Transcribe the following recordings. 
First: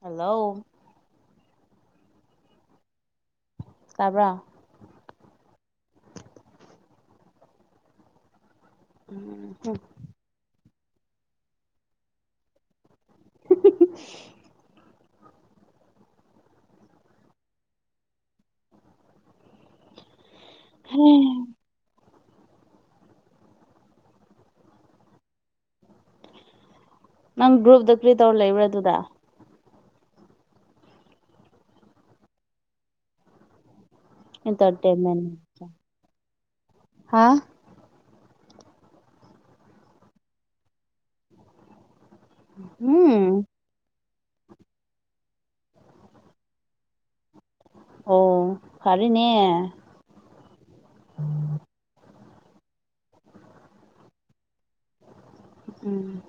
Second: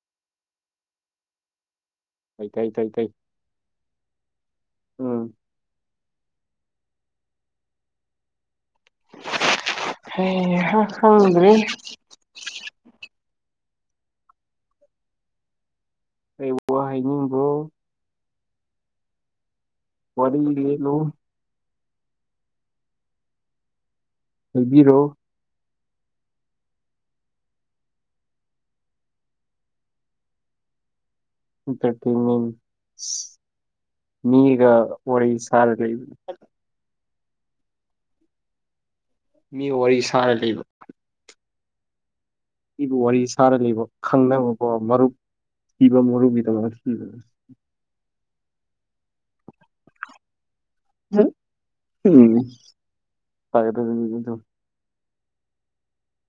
hello ꯇꯥꯏ ꯇꯥꯏ ꯇꯥꯏ ꯇꯥꯏ ꯇꯥꯕ꯭ꯔꯥ ꯎꯝ ꯎꯝ ꯍ ꯍꯗ꯭ꯔꯔꯤ [inaudible] ꯑꯩ ꯋꯥ ꯍꯥꯏ ꯅꯤꯡ ꯏꯕꯣ ꯍꯦ ꯍꯝ ꯂꯩꯕꯤꯔꯣ ꯅꯪ ꯒ꯭ꯔꯨꯞꯗ ꯀ꯭ꯔꯤ ꯇꯧꯔ ꯂꯩꯕ꯭ꯔꯥ ꯑꯗꯨꯗꯗꯥ ꯏꯟꯇꯔꯇꯃꯦꯟ ꯃꯤꯒ ꯏꯟꯇꯔꯇꯦꯟꯃꯦꯟ ꯋꯥꯔꯤꯔꯩ ꯁꯥꯔ ꯂꯩꯕꯅꯤ ꯍꯥ ꯃꯤ ꯋꯥꯔꯤ ꯁꯥꯔ ꯂꯩꯕ ꯏꯕꯨ ꯎꯝ ꯋꯥꯔꯤ ꯁꯥꯔ ꯂꯩꯕ ꯈꯪꯅꯕꯀꯣ ꯃꯔꯨꯞ ꯊꯤꯕ ꯃꯔꯨꯒꯤꯗꯃ ꯊꯤꯕ ꯑꯣ ꯐꯔꯅꯦ ꯎꯝ ꯐꯥꯏꯗ ꯎꯝ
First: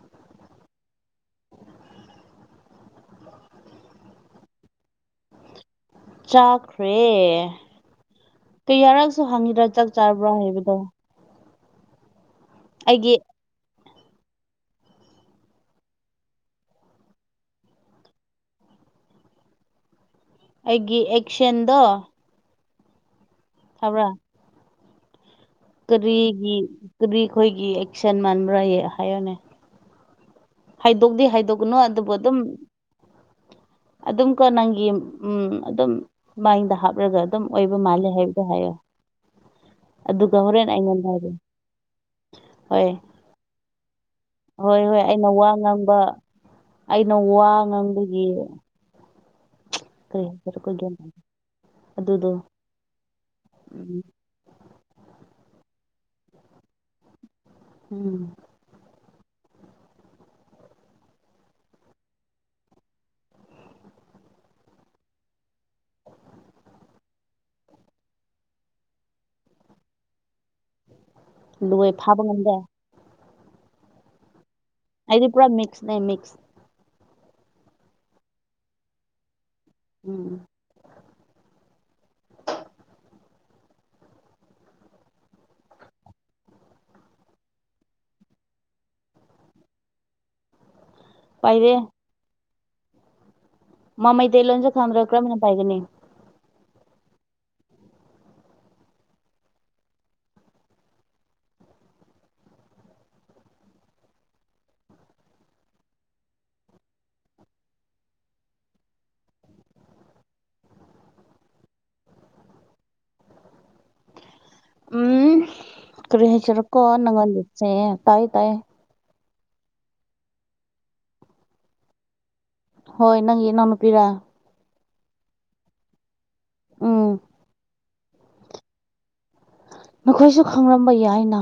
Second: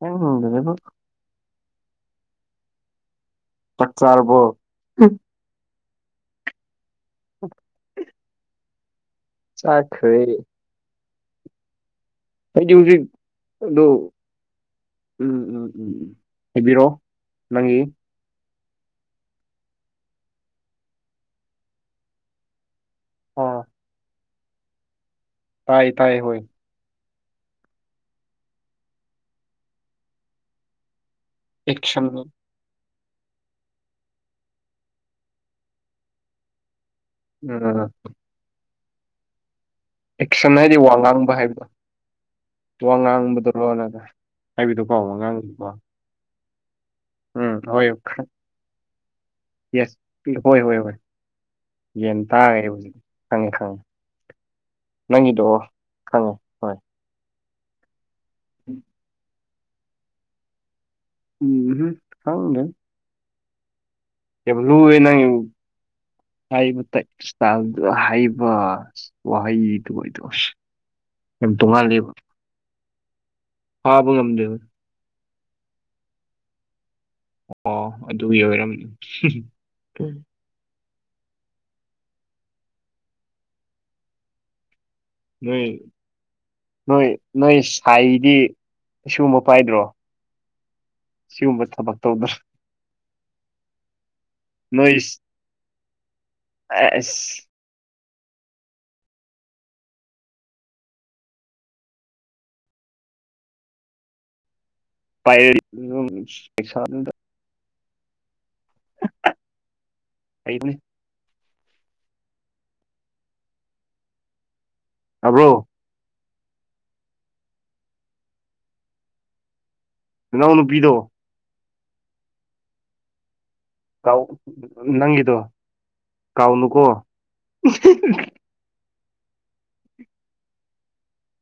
ꯍꯗ ꯑꯗꯨꯣ ꯄꯛꯆꯥꯔꯔꯕꯣ ꯆꯥꯈ꯭ꯔꯦ ꯀ ꯌꯥꯔꯛꯁꯨ ꯍꯪꯉꯤꯗ꯭ꯔꯥ ꯆꯥꯛ ꯆꯥꯈ꯭ꯔꯦ ꯆꯥꯔꯕ꯭ꯔꯣ ꯍꯥꯏꯕꯗꯣ ꯐꯖꯤꯁꯤ ꯑꯩꯒꯤ ꯑꯗꯨ ꯎꯝ ꯎꯝ ꯎꯝ ꯎꯝ ꯍꯥꯏꯕꯤꯔꯛꯑꯣ ꯅꯪꯒꯤ ꯑꯩꯒꯤ ꯑꯦꯛꯁꯟꯗ ꯑ ꯊꯕ꯭ꯔꯥ ꯇꯥꯏ ꯇꯥꯏ ꯍꯣꯏ ꯀꯔꯤꯒꯤ ꯗꯤ ꯑꯩꯈꯣꯏꯒꯤ ꯑꯦꯛꯁꯟ ꯃꯥꯟꯕ꯭ꯔꯥ ꯍꯥꯏꯌꯅꯦ ꯍꯥꯏꯗꯣꯛꯇꯦ ꯍꯥꯏꯗ ꯅ ꯑꯦꯛꯁꯟ ꯑꯗꯨꯕꯣ ꯎꯝ ꯑꯗꯨ ꯑꯗꯨꯝꯀꯣ ꯅꯪꯒꯤ ꯎꯝ ꯑꯗꯨꯝ ꯃꯥꯏꯗ ꯍꯥꯞꯂꯒ ꯑꯗꯨꯝ ꯑꯣꯏꯕ ꯃꯥꯜꯂꯦ ꯍꯥꯏ ꯀ ꯍꯥꯏꯣ ꯑꯦꯛꯁꯟ ꯍꯥꯏꯗꯤ ꯋꯥ ꯉꯥꯡꯕ ꯍꯥꯏꯕ ꯍꯣꯏ ꯋꯥ ꯉꯥꯡꯕꯗꯨꯔꯣꯅꯗ ꯍꯣꯏ ꯍꯣꯏ ꯑꯩꯅ ꯋꯥ ꯉꯥꯡꯕ ꯑꯩꯅ ꯋꯥ ꯎꯝ ꯍꯣꯏ ꯈꯔ ꯉꯥꯡꯕꯒꯤ ꯌꯦꯁ ꯀꯔꯤ ꯍꯣꯏ ꯍꯥꯏꯁꯤꯔꯀꯣ ꯍꯣꯏ ꯒ꯭ꯌꯥꯟ ꯍꯣꯏ ꯇꯥꯗꯦ ꯌꯦꯟ ꯑꯗꯨꯗꯣ ꯇꯥꯈꯔꯦ ꯍꯧꯖꯤꯛ ꯈꯪꯉꯦ ꯈꯪꯉꯦ ꯎꯝ ꯅꯪꯗꯣ ꯈꯪꯉꯦ ꯎꯝ ꯎꯝ ꯎꯝ ꯐꯥꯎꯦ ꯌꯥꯝ ꯂꯨꯦ ꯅꯪ ꯍꯥꯏꯕ ꯇ ꯍꯥꯏꯕ ꯋꯥꯩꯗꯨꯗꯣꯁ ꯂꯣꯏ ꯐꯥꯕ ꯉꯝꯗꯦ ꯐꯥꯕ ꯉꯝꯗꯦꯕ ꯑꯩꯗꯤ ꯄꯨꯥ ꯃ ꯃꯤꯁ ꯅ ꯃ ꯃꯤꯁ ꯑꯣ ꯑꯗꯨ ꯑꯣꯏꯔꯝꯃꯦ [unintelligible] [inaudible] ꯅꯣꯏ ꯅꯣꯏ ꯅꯣꯏ ꯁꯥꯏꯗꯤ ꯑꯁꯤꯒꯨꯝꯕ ꯄꯥꯏꯗ꯭ꯔꯣ ꯁꯤ ꯎꯝꯕ ꯄꯥꯏꯔꯦ ꯊꯕꯛ ꯇꯧꯎꯗꯔ ꯃꯥꯃꯩ ꯇ ꯂꯂꯣꯟꯣꯟꯁꯨꯦ ꯈꯥꯟꯗ꯭ꯔꯣ ꯀ꯭ꯔꯝꯅ ꯄꯥꯏꯒꯅꯤ ꯑꯁ ꯄꯥꯏꯔ [unintelligible] ꯑꯩꯅꯦ ꯇꯕ꯭ꯔꯣ ꯀꯔꯤꯍ ꯆꯔ ꯀꯣ ꯅꯪ ꯂꯤꯁꯦ ꯇꯥꯏ ꯇꯥꯏ ꯅꯅꯥꯎ ꯅꯨꯄꯤꯗꯣ ꯍꯣꯏ ꯅꯪꯒꯤ ꯅꯅꯥꯎ ꯀꯥꯎ ꯅꯪꯒꯤꯗꯣ ꯀꯥꯎꯅꯨꯀꯣ ꯎꯝ ꯅꯈꯣꯏꯁꯨ ꯈꯪꯂꯝꯝꯕ ꯌꯥꯏꯅ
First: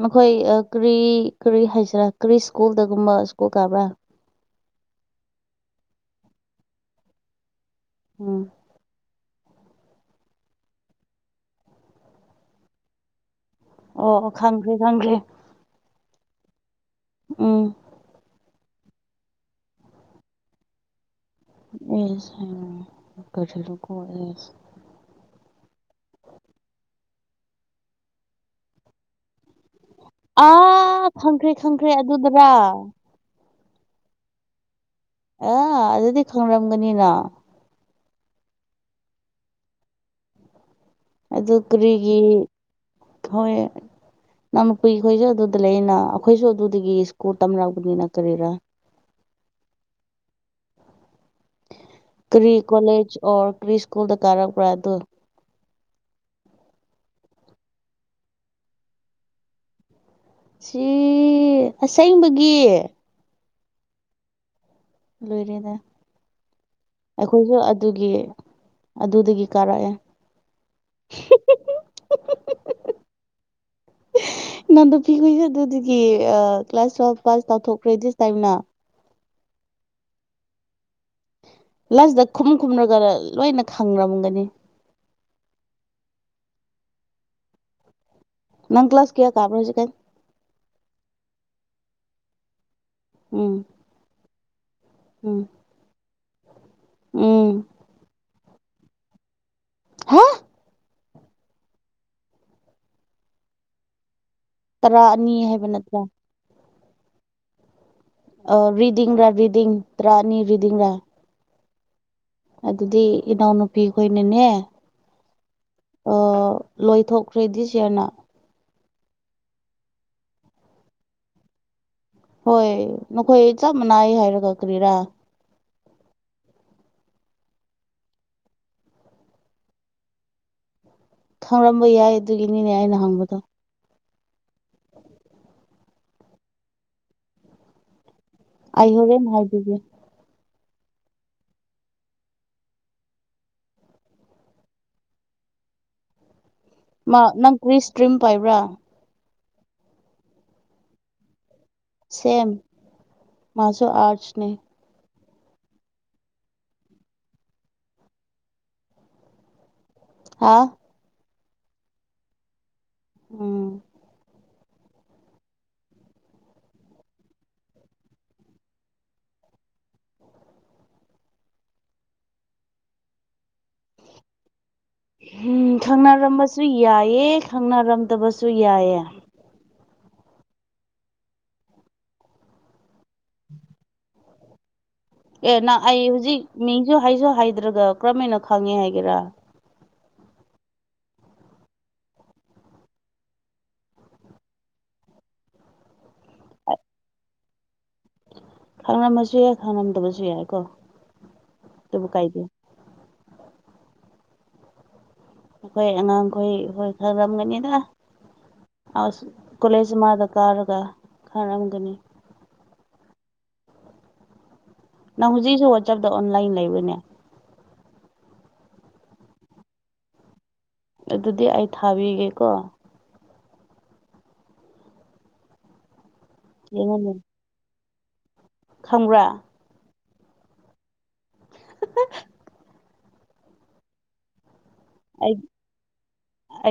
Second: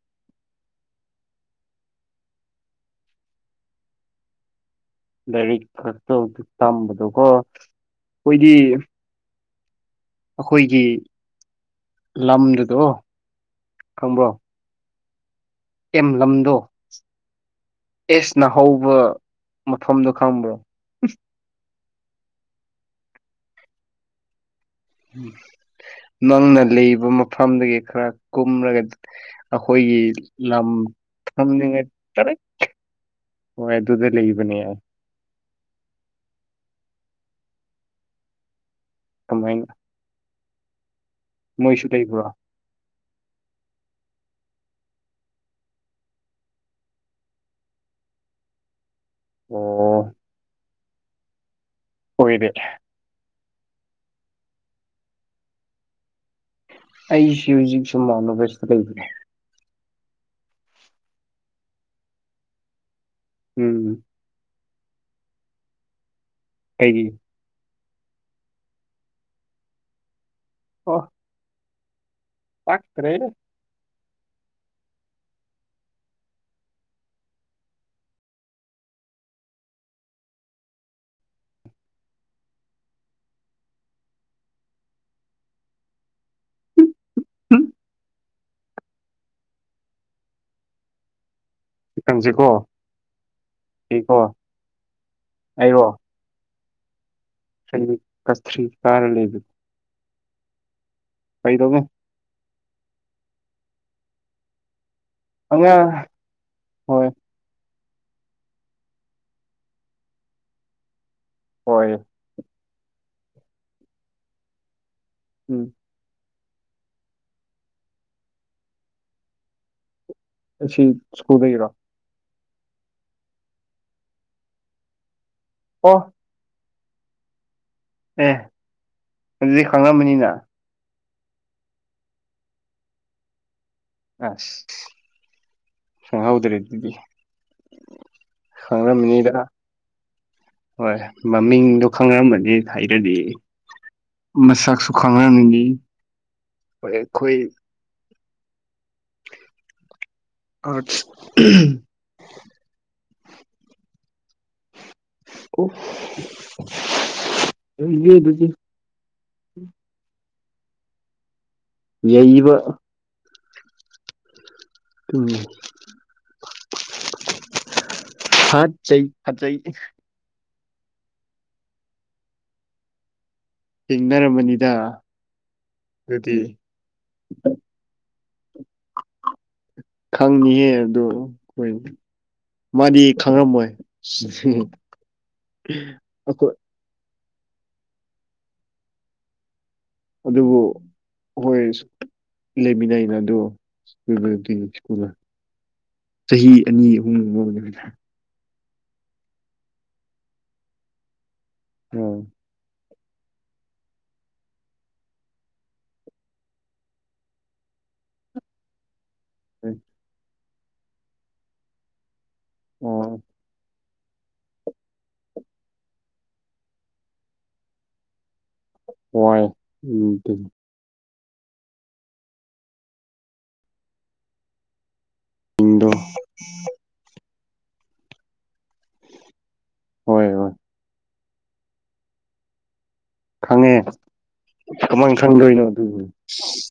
ꯃꯈꯣꯏ ꯀ꯭ꯔꯤ ꯀꯔꯤ ꯍꯥꯏꯁꯤꯔꯥ ꯀ꯭ꯔꯤ ꯁ꯭ꯀꯨꯜꯗꯒꯨꯝꯕ ꯁ꯭ꯀꯨꯜ ꯀꯥꯕ꯭ꯔꯥ ꯂꯥꯏꯔꯤꯛ ꯈꯛꯇ ꯇꯝꯕꯗꯣꯀꯣ ꯎꯝ ꯑꯩꯈꯣꯏꯗꯤ ꯑꯩꯈꯣꯏꯒꯤ ꯂꯝꯗꯨꯗꯣ ꯑꯣ ꯈꯪꯕ꯭ꯔꯣ ꯑꯣ ꯈꯪꯈ꯭ꯔꯦ ꯈꯪꯈ꯭ꯔꯦ ꯑꯦꯝ ꯂꯝꯗꯣ ꯎꯝ ꯑꯦꯁ ꯅ ꯍꯧꯕ ꯃꯐꯝꯗꯣ ꯈꯪꯕ꯭ꯔꯣ ꯑꯦꯁ [unintelligible] [inaudible] ꯅꯪꯅ ꯂꯩꯕ ꯃꯐꯝꯗꯒꯤ ꯈꯔ ꯀꯨꯝꯔꯒ ꯑꯩꯈꯣꯏꯒꯤ ꯂꯝ ꯑꯥ ꯈꯪꯈ꯭ꯔꯦ ꯊꯝꯅꯤꯡꯉꯩ ꯈꯪꯈ꯭ꯔꯦ ꯇꯔꯦ ꯑꯗꯨꯗꯔ ꯍꯣꯏ ꯑꯗꯨꯗ ꯂꯩꯕꯅꯦ ꯑ ꯑꯗꯨꯗꯤ ꯈꯪꯔꯝꯒꯅꯤꯅ ꯀꯃꯥꯏꯅ ꯑꯗꯨ ꯃꯣꯏꯁꯨ ꯀꯔꯤꯒꯤ ꯂꯩꯕ꯭ꯔꯣ ꯍꯣꯏ [unintelligible] ꯑꯗꯨꯗ ꯂꯩꯅ ꯑꯩꯈꯣꯏꯁꯨ ꯑꯗꯨꯗꯒꯤ ꯁ꯭ꯀꯨꯜ ꯇꯝꯅꯔꯛꯑꯄꯅꯤꯅ ꯀꯔꯤꯔꯥ ꯑꯣ ꯑꯣꯏꯔꯦ ꯀꯔꯤ ꯀꯣꯂꯦꯖ ꯑꯣꯔ ꯀ꯭ꯔꯤ ꯁ꯭ꯀꯨꯜꯗ ꯀꯥꯔꯛꯄ꯭ꯔꯥ ꯑꯗꯨꯒ ꯑꯩꯁꯤ ꯍꯧꯖꯤꯛ ꯁꯨꯝ ꯃꯥꯅꯣꯁꯇ ꯂꯩꯕ꯭ꯔꯦ ꯁꯤ ꯑꯁꯦꯡꯕꯒꯤ ꯎꯝ ꯂꯣꯏꯔꯦ ꯀꯩꯒꯤ ꯑꯩꯈꯣꯏꯁꯨ ꯑꯗꯨꯒꯤ ꯑꯗꯨꯗꯒꯤ ꯀꯥꯔꯛꯑꯦ ꯑꯣ ꯄꯥꯥꯛꯇ꯭ꯔꯦꯗ [unintelligible] [inaudible] [unintelligible] ꯑꯗꯨꯒꯤ ꯀ꯭ꯂꯥꯁ ꯇꯨꯋꯦꯜ ꯄꯥꯁ ꯇꯧꯊꯣꯛꯈ꯭ꯔꯗꯤꯁ ꯇꯥꯏꯝꯅ ꯂꯥꯏꯁꯤꯗ ꯈꯨꯝ ꯈꯨꯝꯅꯒ ꯂꯣꯏꯅ ꯈꯪꯔꯝꯒꯅꯤ ꯎꯝ ꯅꯪ ꯀ꯭ꯂꯥꯁ ꯀꯌꯥ ꯀꯥꯔ꯭ꯕꯥ ꯍꯧꯖꯤꯛꯀꯥꯟ ꯅꯪꯁꯦꯀꯣ ꯎꯝ ꯎꯝ ꯑꯩꯔꯣ ꯎꯝ ꯀꯁ꯭ꯊꯔꯤ ꯀꯥꯔ ꯂꯩꯕ ꯍꯥ ꯀꯩꯗꯧꯕꯣ ꯇꯔꯥ ꯑꯅꯤ ꯍꯥꯏꯕ ꯑꯉꯥꯡ ꯅꯠꯇ꯭ꯔꯥ ꯍꯣꯏ ꯑ ꯔꯤꯗꯤꯡ ꯔꯥ ꯔꯤꯗꯤꯡ ꯇꯔꯥ ꯑꯅꯤ ꯔꯤꯗꯤꯡ ꯔꯥ ꯍꯣꯏ ꯑꯗꯨꯗꯤ ꯏꯅꯥꯎꯅꯨꯄꯤ ꯈꯣꯏꯅꯅꯦ ꯎꯝ ꯂꯣꯏꯊꯣꯛꯈ꯭ꯔꯦ ꯗꯤꯁꯌꯥꯔꯅ ꯑꯁꯤ ꯁ꯭ꯀꯨꯜꯗꯒꯤꯔꯣ ꯍꯣꯏ ꯅꯈꯣꯏ ꯆꯞ ꯃꯥꯟꯅꯩ ꯍꯥꯏꯔ ꯀꯔꯤꯔꯥ ꯑꯣ ꯑꯦ ꯑꯗꯨ ꯈꯪꯉꯝꯃꯅꯤꯅ ꯈꯪꯔꯝꯕ ꯌꯥꯏ ꯑꯗꯨꯒꯤꯅꯤꯅꯦ ꯑꯩꯅ ꯍꯪꯕꯗꯣ ꯑ [unintelligible] ꯍꯔꯥꯎꯗꯔꯦ ꯑꯗꯨꯗꯤ ꯑꯥꯏꯍꯔꯦ ꯈꯪꯔꯝꯃꯅꯤꯗ ꯍꯥꯏꯕꯤꯒꯦ ꯍꯣꯏ ꯃꯃꯤꯡꯗꯣ ꯈꯪꯅꯔꯝꯕꯅꯤ ꯍꯩꯔꯗꯤ ꯃꯁꯛ ꯁꯨ ꯈꯪꯅꯒꯗꯤ ꯃꯥ ꯅꯪ ꯀ꯭ꯔꯤꯁ ꯇ꯭ꯔꯤꯝ ꯄꯥꯏꯕ꯭ꯔꯥ ꯑ ꯁꯦꯝ ꯃꯥꯖꯣ ꯑꯔꯠꯁ ꯅ ꯑꯣ ꯇꯖꯤꯦ ꯍꯥ ꯌꯕ ꯎꯝ ꯎꯝ ꯍꯥ ꯆꯍꯤ ꯍꯥ ꯆꯍꯤ ꯊꯦꯡꯅꯔꯃꯅꯤꯗ ꯎꯝ ꯈꯪꯅꯔꯝꯕꯁꯨ ꯌꯥꯏꯑꯦ ꯈꯪꯅꯔꯝꯗꯕꯁꯨ ꯌꯥꯏꯑꯦ ꯈꯪꯅꯤꯍꯦ ꯑꯗꯨꯗꯣ ꯍꯣꯏ ꯃꯥꯗꯤ ꯈꯪꯉꯝꯃꯣꯏ ꯑꯦ ꯅꯪ ꯑꯩ ꯍꯧꯖꯤꯛ ꯑꯩꯈꯣꯏ ꯃꯤꯡꯁꯨ ꯍꯥꯏꯁꯨ ꯍꯥꯏꯗ꯭ꯔꯒ ꯀꯔꯝ ꯍꯥꯏꯅ ꯈꯪꯉꯦ ꯍꯥꯏꯒꯦꯔꯥ ꯑꯗꯨꯕꯨ ꯍꯣꯏ ꯂꯩꯃꯤꯟꯅꯩꯅ ꯑꯗꯣꯛꯇ ꯁ꯭ꯀꯨꯜꯅ ꯆꯍꯤ ꯑꯅꯤ ꯑꯍꯨꯝꯃꯤꯔꯦ ꯈꯥꯡꯂꯝꯃꯁꯨ ꯌꯥꯏ ꯈꯥꯡꯔꯝꯗꯕꯁꯨ ꯌꯥꯏꯀꯣ ꯑꯗꯨꯕꯨ ꯀꯥꯏꯗꯦ ꯑꯩꯈꯣꯏ ꯑꯉꯥꯡꯈꯣꯏ ꯍꯈꯣꯏ ꯈꯪꯔꯝꯒꯅꯤꯗ ꯑ ꯀꯣꯂꯦꯖ ꯑꯃꯗ ꯀꯔꯒ ꯈꯔꯝꯒꯅꯤ ꯑꯣ ꯅꯪ ꯍꯧꯖꯤꯛꯁꯨ ꯋꯥꯆꯞꯇ ꯑꯣꯟꯂꯥꯏꯟ ꯂꯩꯕꯅꯦ ꯍꯏ ꯎꯝ ꯑꯗꯨꯗꯤ ꯑꯩ ꯊꯥꯕꯤꯒꯦꯀꯣ ꯍꯟꯗ ꯏꯉꯅꯦ ꯈꯪ꯭ꯔꯥ ꯍꯣꯏ ꯍꯣꯏ ꯎ ꯈꯪꯉꯦ ꯀꯃꯥꯏꯅ ꯈꯪꯗꯣꯏꯅꯣ ꯑꯗꯨ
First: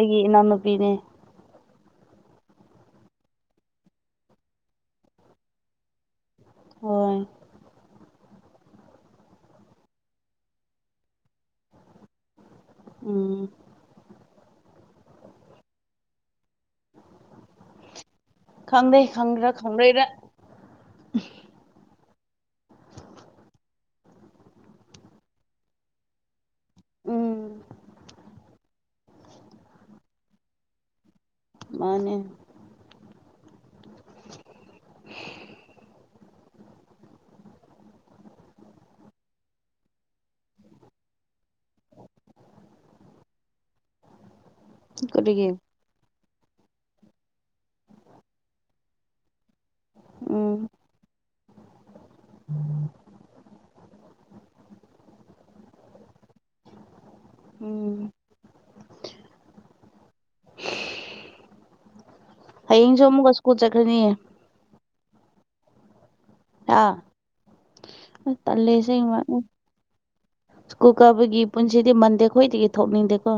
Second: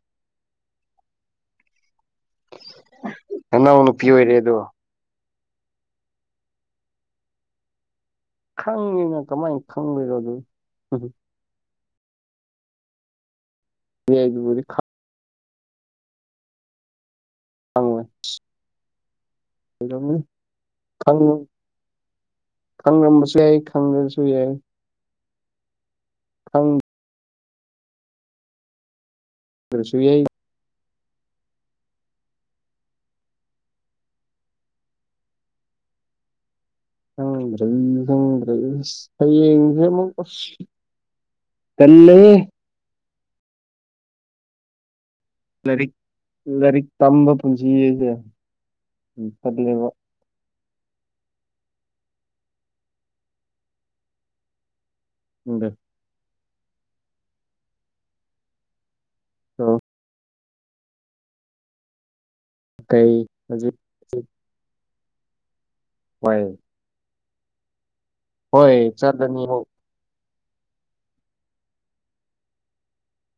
ꯏꯅ ꯄꯤꯅꯦ ꯅꯅꯧ ꯅꯨꯄꯤ ꯑꯣꯏꯔꯦꯗꯣ ꯍ ꯈꯪꯉꯤꯅ ꯀꯃꯥꯏꯅ ꯈꯪꯕꯤꯔꯣ ꯑꯗꯨ ꯎ ꯎꯝ ꯕꯨ ꯈꯪꯗꯦ [unintelligible] ꯈꯪꯒ꯭ꯔꯥ ꯈꯪꯔꯣꯏꯔ [unintelligible] ꯈꯪ ꯈꯪꯉꯝꯕꯁꯨ ꯌꯥꯏ ꯈꯪꯗꯁꯨ ꯌꯥꯏ ꯍꯪ ꯎꯝ ꯀ꯭ꯁꯏ ꯃꯥꯅꯦ ꯎꯪꯪꯗ ꯍꯌꯦꯡꯁꯦ ꯑꯃꯨꯛ ꯀ ꯀꯜꯂꯤ ꯀꯔꯤꯒꯤ ꯂꯥꯏꯔꯤꯛ ꯂꯥꯏꯔꯤꯛ ꯇꯝꯕ ꯄꯨꯟꯁꯤ ꯑꯁꯦ ꯐꯠꯂꯦꯕ ꯎꯝ ꯎꯗ ꯎꯝ ꯑ ꯍꯌꯦꯡꯁꯨ ꯀꯩ ꯑꯃꯨꯛꯀ ꯁ꯭ꯀꯨꯜ ꯍꯧꯖꯤꯛ ꯆꯠꯈ꯭ꯔꯅꯤꯌꯦ ꯍꯣꯏ ꯑꯥ ꯍꯣꯏ ꯇꯂꯦꯁ ꯆꯠꯂꯅꯤ ꯑꯃꯨꯛ ꯁ꯭ꯀꯨꯜ ꯀꯥꯕꯒꯤ ꯄꯨꯟꯁꯤꯗꯤ ꯃꯟꯗꯦ ꯈꯣꯏꯗꯒꯤ ꯊꯣꯛꯅꯤꯡꯗꯦꯀꯣ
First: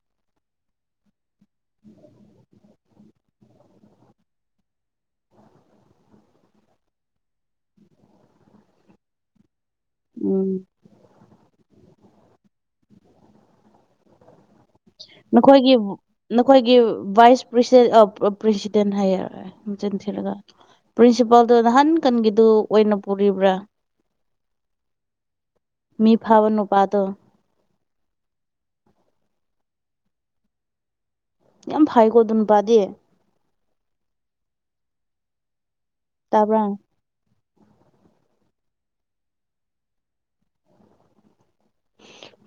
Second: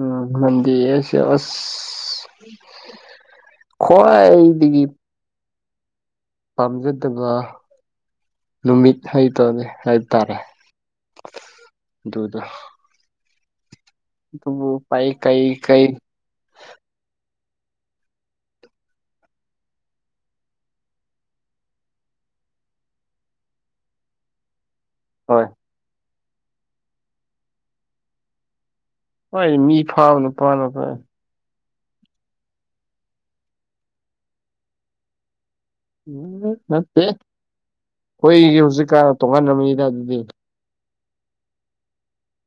ꯎꯝ ꯅꯗꯤꯁ ꯑꯁ ꯈꯋꯥ ꯑꯩꯗꯤꯗꯒꯤ ꯄꯥꯝꯖꯗꯕ ꯅꯨꯃꯤꯠ ꯍꯩꯇꯕꯅꯤ ꯍꯥꯏꯕꯇꯥꯔꯦ ꯎꯝ ꯑꯗꯨꯗ ꯑꯗꯨꯕꯨ ꯄꯥꯏ ꯀꯩ ꯅꯈꯣꯏꯒꯤ ꯀꯩ ꯅꯈꯣꯏꯒꯤ ꯚꯥꯏꯁ ꯄ꯭ꯔꯁꯤ ꯄ꯭ꯔꯦꯁꯤꯗꯦꯟ ꯍꯥꯏꯌꯦꯔꯦ ꯊꯤꯔꯒ ꯄ꯭ꯔꯤꯟꯁꯤꯄꯥꯜꯗꯨ ꯅꯍꯥꯟ ꯀꯟꯒꯤꯗꯨ ꯑꯣꯏꯅ ꯄꯨꯔꯤꯕ꯭ꯔꯥ ꯍꯣꯏ ꯃꯤ ꯐꯥꯕ ꯅꯨ ꯄꯗꯣ ꯍꯣꯏ ꯃꯤ ꯐꯥꯕꯅꯄꯥꯥꯂ ꯀ ꯌꯥꯝ ꯐꯩꯀꯣ ꯑꯗꯨ ꯅꯨꯄꯥꯗꯤ ꯎ ꯇꯥꯕ꯭ꯔꯥ ꯅꯠꯇꯦ ꯑꯩꯈꯣꯏꯒꯤ ꯍꯧꯖꯤꯛꯀ ꯇꯣꯡꯉꯥꯟꯕ ꯃꯤꯅꯤꯗ ꯑꯗꯨꯗꯤ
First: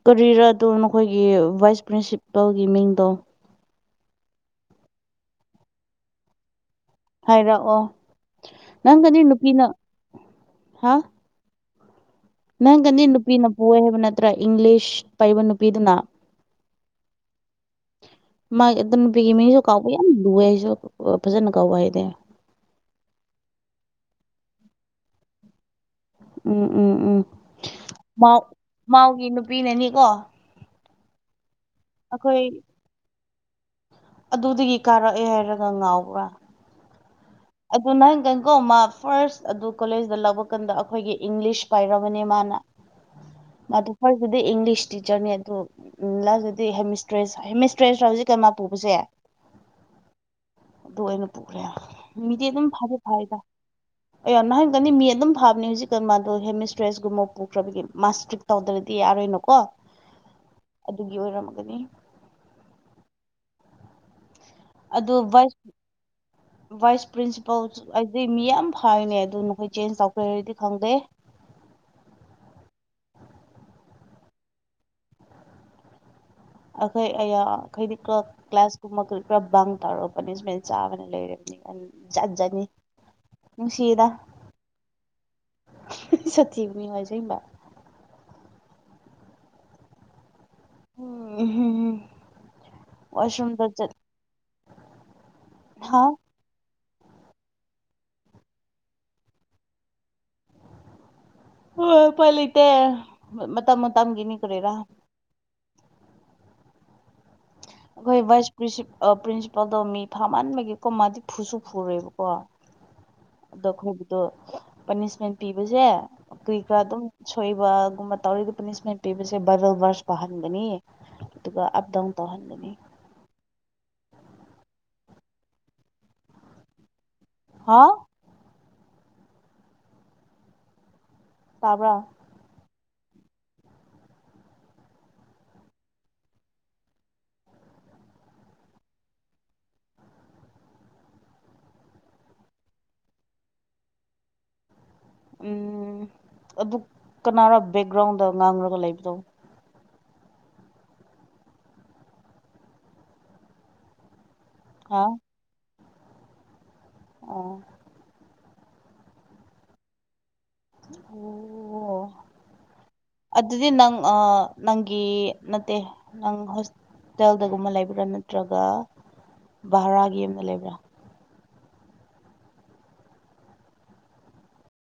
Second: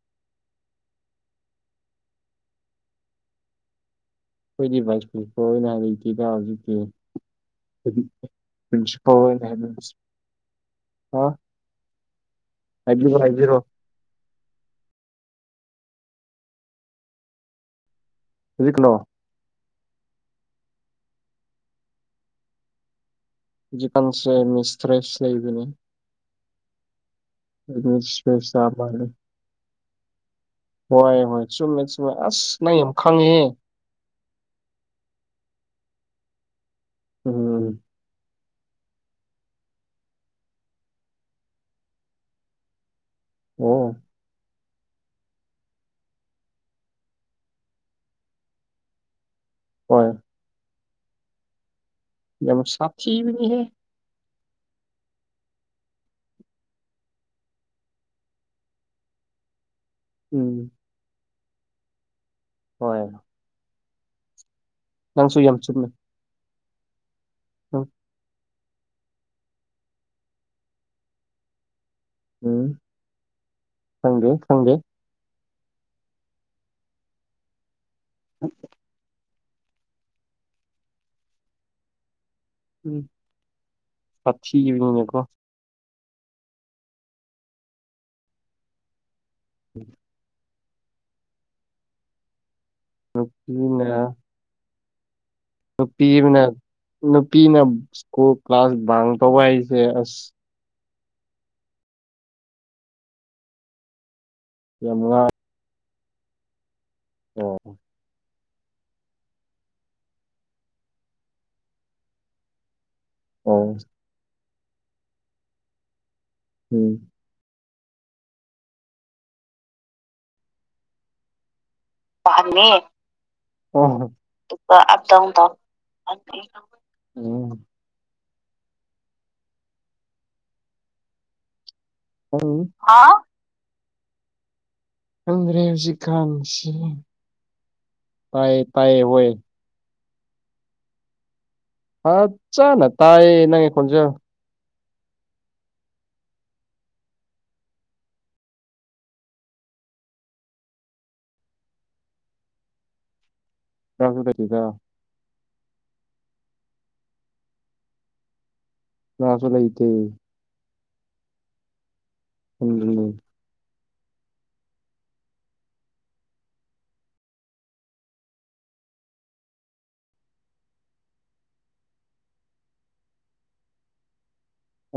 ꯀꯔꯤꯔꯗꯣ ꯅꯈꯣꯏꯒꯤ ꯚꯥꯏꯁ ꯄ꯭ꯔꯤꯟꯁꯤꯄꯜꯒꯤ ꯃꯤꯡꯗꯣ ꯑꯩꯈꯣꯏꯗꯤ ꯚꯥꯏꯁ ꯐꯨꯄ ꯑꯣꯏꯅ ꯂꯩ ꯂꯩꯇꯦꯗ ꯍꯧꯖꯤꯛꯇꯤ ꯍꯥꯏꯔꯛꯑꯣ ꯅꯪꯒꯅꯤ ꯅꯨꯄꯤꯅ ꯐ ꯑ ꯅꯪ ꯈꯟꯗꯤ ꯅꯨꯄꯤꯅ ꯍꯥꯏꯕꯤꯔꯣ ꯄ ꯍꯥꯏꯕ ꯅꯠꯇ꯭ꯔꯥ ꯏꯪꯂꯤꯁ ꯄꯥꯏꯕ ꯅꯨꯄꯤꯗꯨꯅ ꯃꯥꯒꯤ ꯍꯧꯖꯤꯛꯀꯤꯅꯣ ꯑꯗꯨ ꯅꯨꯄꯤꯒꯤ ꯃꯤꯁꯨ ꯀꯥꯎꯕ ꯌꯥꯝ ꯂꯨꯋꯦ ꯑꯩꯁꯨ ꯐꯖꯅ ꯀꯥꯎꯕ ꯍꯥꯏꯗꯤ ꯄꯥꯟꯁꯦ ꯃꯤꯁꯇ꯭ꯔꯦꯁ ꯂꯩꯕꯅꯦ ꯎꯝ ꯎꯝ ꯎꯝ ꯃꯥꯎ ꯃꯤꯁꯇ꯭ꯔꯦꯁ ꯃꯥꯜꯂꯦ ꯃꯥꯎꯒꯤ ꯅꯨꯄꯤꯅꯅꯤꯀꯣ ꯍꯣꯏ ꯍꯣꯏ ꯆꯨꯝꯃꯦ ꯆꯨꯝꯃꯦ ꯑꯩꯈꯣꯏ ꯑꯁ ꯅꯪ ꯌꯥꯝ ꯈꯪꯉꯦ ꯑꯗꯨꯗꯒꯤ ꯀꯥꯔꯛꯑꯦ ꯍꯥꯏꯔꯒ ꯉꯥꯎꯕ꯭ꯔꯥ ꯎꯝ ꯑꯗꯨ ꯅꯍꯪ ꯀꯪꯀꯣꯃ ꯐꯥꯔꯁ ꯑꯗꯨ ꯀꯣꯂꯦꯖꯇ ꯂꯧꯕ ꯀꯥꯟꯗ ꯑꯩꯈꯣꯏꯒꯤ ꯏꯪꯂꯤꯁ ꯄꯥꯏꯔꯕꯅꯦ ꯃꯥꯅ ꯃꯥ ꯑꯣ ꯐ ꯑꯗꯨꯗꯤ ꯏꯪꯂꯤꯁ ꯇꯤꯆꯔꯅꯦ ꯑꯗꯨ ꯎꯝ ꯂ ꯑꯗꯨꯗꯤ ꯍꯦꯃꯤꯁꯇ꯭ꯔꯦꯁ ꯍꯦꯃꯤꯁꯇ꯭ꯔꯦꯁ ꯍꯧꯖꯤꯛꯀ ꯃꯥ ꯄꯨꯕꯁꯦ ꯍꯣꯏ ꯑꯗꯨ ꯑꯣꯏꯅ ꯄꯨꯈ꯭ꯔꯦ ꯃꯤꯗꯤ ꯌꯥꯝ ꯑꯗꯨꯝ ꯐꯔꯦ ꯐꯔꯗ ꯁꯥꯊꯤꯕꯅꯤꯍꯦ ꯑꯩ ꯅ ꯍꯥꯏꯔꯒꯅꯤ ꯃꯤ ꯑꯗꯨꯝ ꯐꯥꯕꯅꯦ ꯍꯧꯖꯤꯛꯀ ꯃꯥꯗꯣ ꯍꯦꯃꯤꯁꯇ꯭ꯔꯦꯁꯒꯨꯝꯕ ꯄꯨꯈ꯭ꯔꯕꯒꯤ ꯃꯥꯁꯇ꯭ꯔꯤꯛ ꯇꯧꯗ꯭ꯔꯗꯤ ꯌꯥꯔꯣꯏꯅꯨꯀꯣ ꯎꯝ ꯑꯗꯨꯒꯤ ꯑꯣꯏꯔꯝꯒꯅꯤ ꯍꯣꯏ ꯑꯗꯨ ꯅꯪꯁꯨ ꯌꯥꯝ ꯆꯨꯝꯃꯦ ꯚꯥꯏꯁ ꯚꯥꯏꯁ ꯄ꯭ꯔꯤꯟꯁꯤꯄꯥꯜ ꯎꯝ ꯍꯥꯏꯗꯤ ꯃꯤꯌꯥꯝ ꯍꯥꯏꯅꯦ ꯑꯗꯨ ꯅꯈꯣꯏ ꯆꯦꯟꯖ ꯇꯧꯄꯤꯔꯗꯤ ꯈꯪꯗꯦ ꯎꯝ ꯈꯪꯗ‌ꯦ ꯈꯪꯗ‌ꯦ ꯑꯩꯈꯣꯏ ꯑꯌꯥ ꯈꯩꯗꯤ ꯀ꯭ꯂꯥ ꯀ꯭ꯂꯥꯁ ꯀꯨꯝꯕ ꯄꯨꯔꯥ ꯕꯪ ꯇꯧꯔꯛ ꯄꯅꯤꯁꯃ‌ꯦꯟ ꯆꯥꯕꯅ ꯂꯩꯔꯕꯅꯤ ꯑꯩ ꯖꯥꯠ ꯖꯥꯠꯅꯤ ꯎꯝ ꯋꯥꯊꯤ [unintelligible] ꯅꯤꯅꯀꯣ ꯁꯥꯊꯤꯕꯅ‌ꯦ [unintelligible] ꯑꯁ‌‌ꯦꯡꯕ ꯎꯝ [unintelligible] ꯋꯥꯁꯔꯨꯝꯗ ꯆꯠ ꯅꯨꯄꯤꯅ ꯍꯥ ꯅꯨꯄꯤ ꯑꯃꯅ ꯅꯨꯄꯤꯅ ꯁ꯭ꯀꯨꯜ ꯀ꯭ꯂꯥꯁ ꯕꯥꯡ ꯇꯧꯕ ꯍꯥꯏꯁꯦ ꯑꯁ ꯍꯣꯏ ꯎꯄꯥꯏ ꯂꯩꯇꯦ ꯃ ꯃꯇꯝꯝꯒꯤꯅꯤ ꯀꯔꯤꯔꯥ ꯅꯨꯡꯉꯥ [unintelligible] ꯑꯩꯈꯣꯏ ꯚꯥꯏꯁ ꯄ꯭ꯔꯤ ꯄ꯭ꯔꯤꯟꯁꯤꯄꯥꯜꯗꯣ ꯃꯤ ꯐꯥꯃꯟꯕꯒꯤꯀꯣ ꯃꯥꯗꯤ ꯐꯨꯁꯨ ꯐꯨꯔ‌ꯣꯏꯕꯀꯣ ꯑꯗꯣ ꯑꯣ ꯑꯩꯈꯣꯏꯒꯤꯗꯣ ꯄꯥꯅꯤꯁꯃꯦꯟ ꯄꯤꯕꯁꯦ ꯀꯩ ꯀꯔꯥ ꯑꯗꯨꯝ ꯎꯝ ꯁꯣꯏꯕꯒꯨꯝꯕ ꯇꯧꯔꯤꯒ ꯄꯅꯤꯁꯃꯦꯟ ꯄꯤꯕꯁꯦ ꯕꯥꯏꯕꯜ ꯕꯔꯁ ꯄꯥꯍꯟꯕꯅꯤ ꯑꯗꯨꯒ ꯑꯞ ꯗꯥꯎꯟ ꯇꯧꯍꯟꯒꯅꯤ [unintelligible] ꯗꯨꯒ ꯑꯞ ꯗꯥꯎꯟ [unintelligible] ꯍꯥꯥ ꯇꯥꯕ꯭ꯔ ꯎꯪ ꯍꯥꯎ ꯈꯪꯗ꯭ꯔꯦ ꯍꯧꯖꯤꯛ ꯀꯥꯟꯁꯤ ꯇꯥꯏꯌ‌ꯦ ꯇꯥꯏꯌꯦ ꯋ‌ꯣꯏ ꯐꯆꯥꯅ ꯇꯥꯏꯌꯦ ꯅꯪꯒꯤ ꯈꯣꯟꯖ‌ꯦꯜ ꯎꯝ ꯑꯗꯨ ꯀꯅꯥꯔ ꯕꯦꯛꯒ꯭ꯔꯥꯎꯟꯗ ꯉꯥꯡꯂꯒ ꯂꯩꯕꯗ‌ꯣ [unintelligible] ꯍꯥ ꯑꯣ ꯉꯥꯁꯨ ꯂꯩꯇ‌ꯦ ꯑꯣ [unintelligible] ꯑꯗꯨꯗꯤ ꯅꯪ ꯑꯥ ꯅꯪꯒꯤ ꯅꯠꯇꯦ ꯅꯪ ꯍ‌ꯣꯁ ꯇꯦꯜꯗꯒꯨꯝꯕ ꯂꯩꯕ꯭ꯔꯥ ꯅꯠꯇ꯭ꯔꯒ ꯚꯔꯥꯒꯤ ꯌꯨꯝꯗ ꯂꯩꯕ꯭ꯔꯥ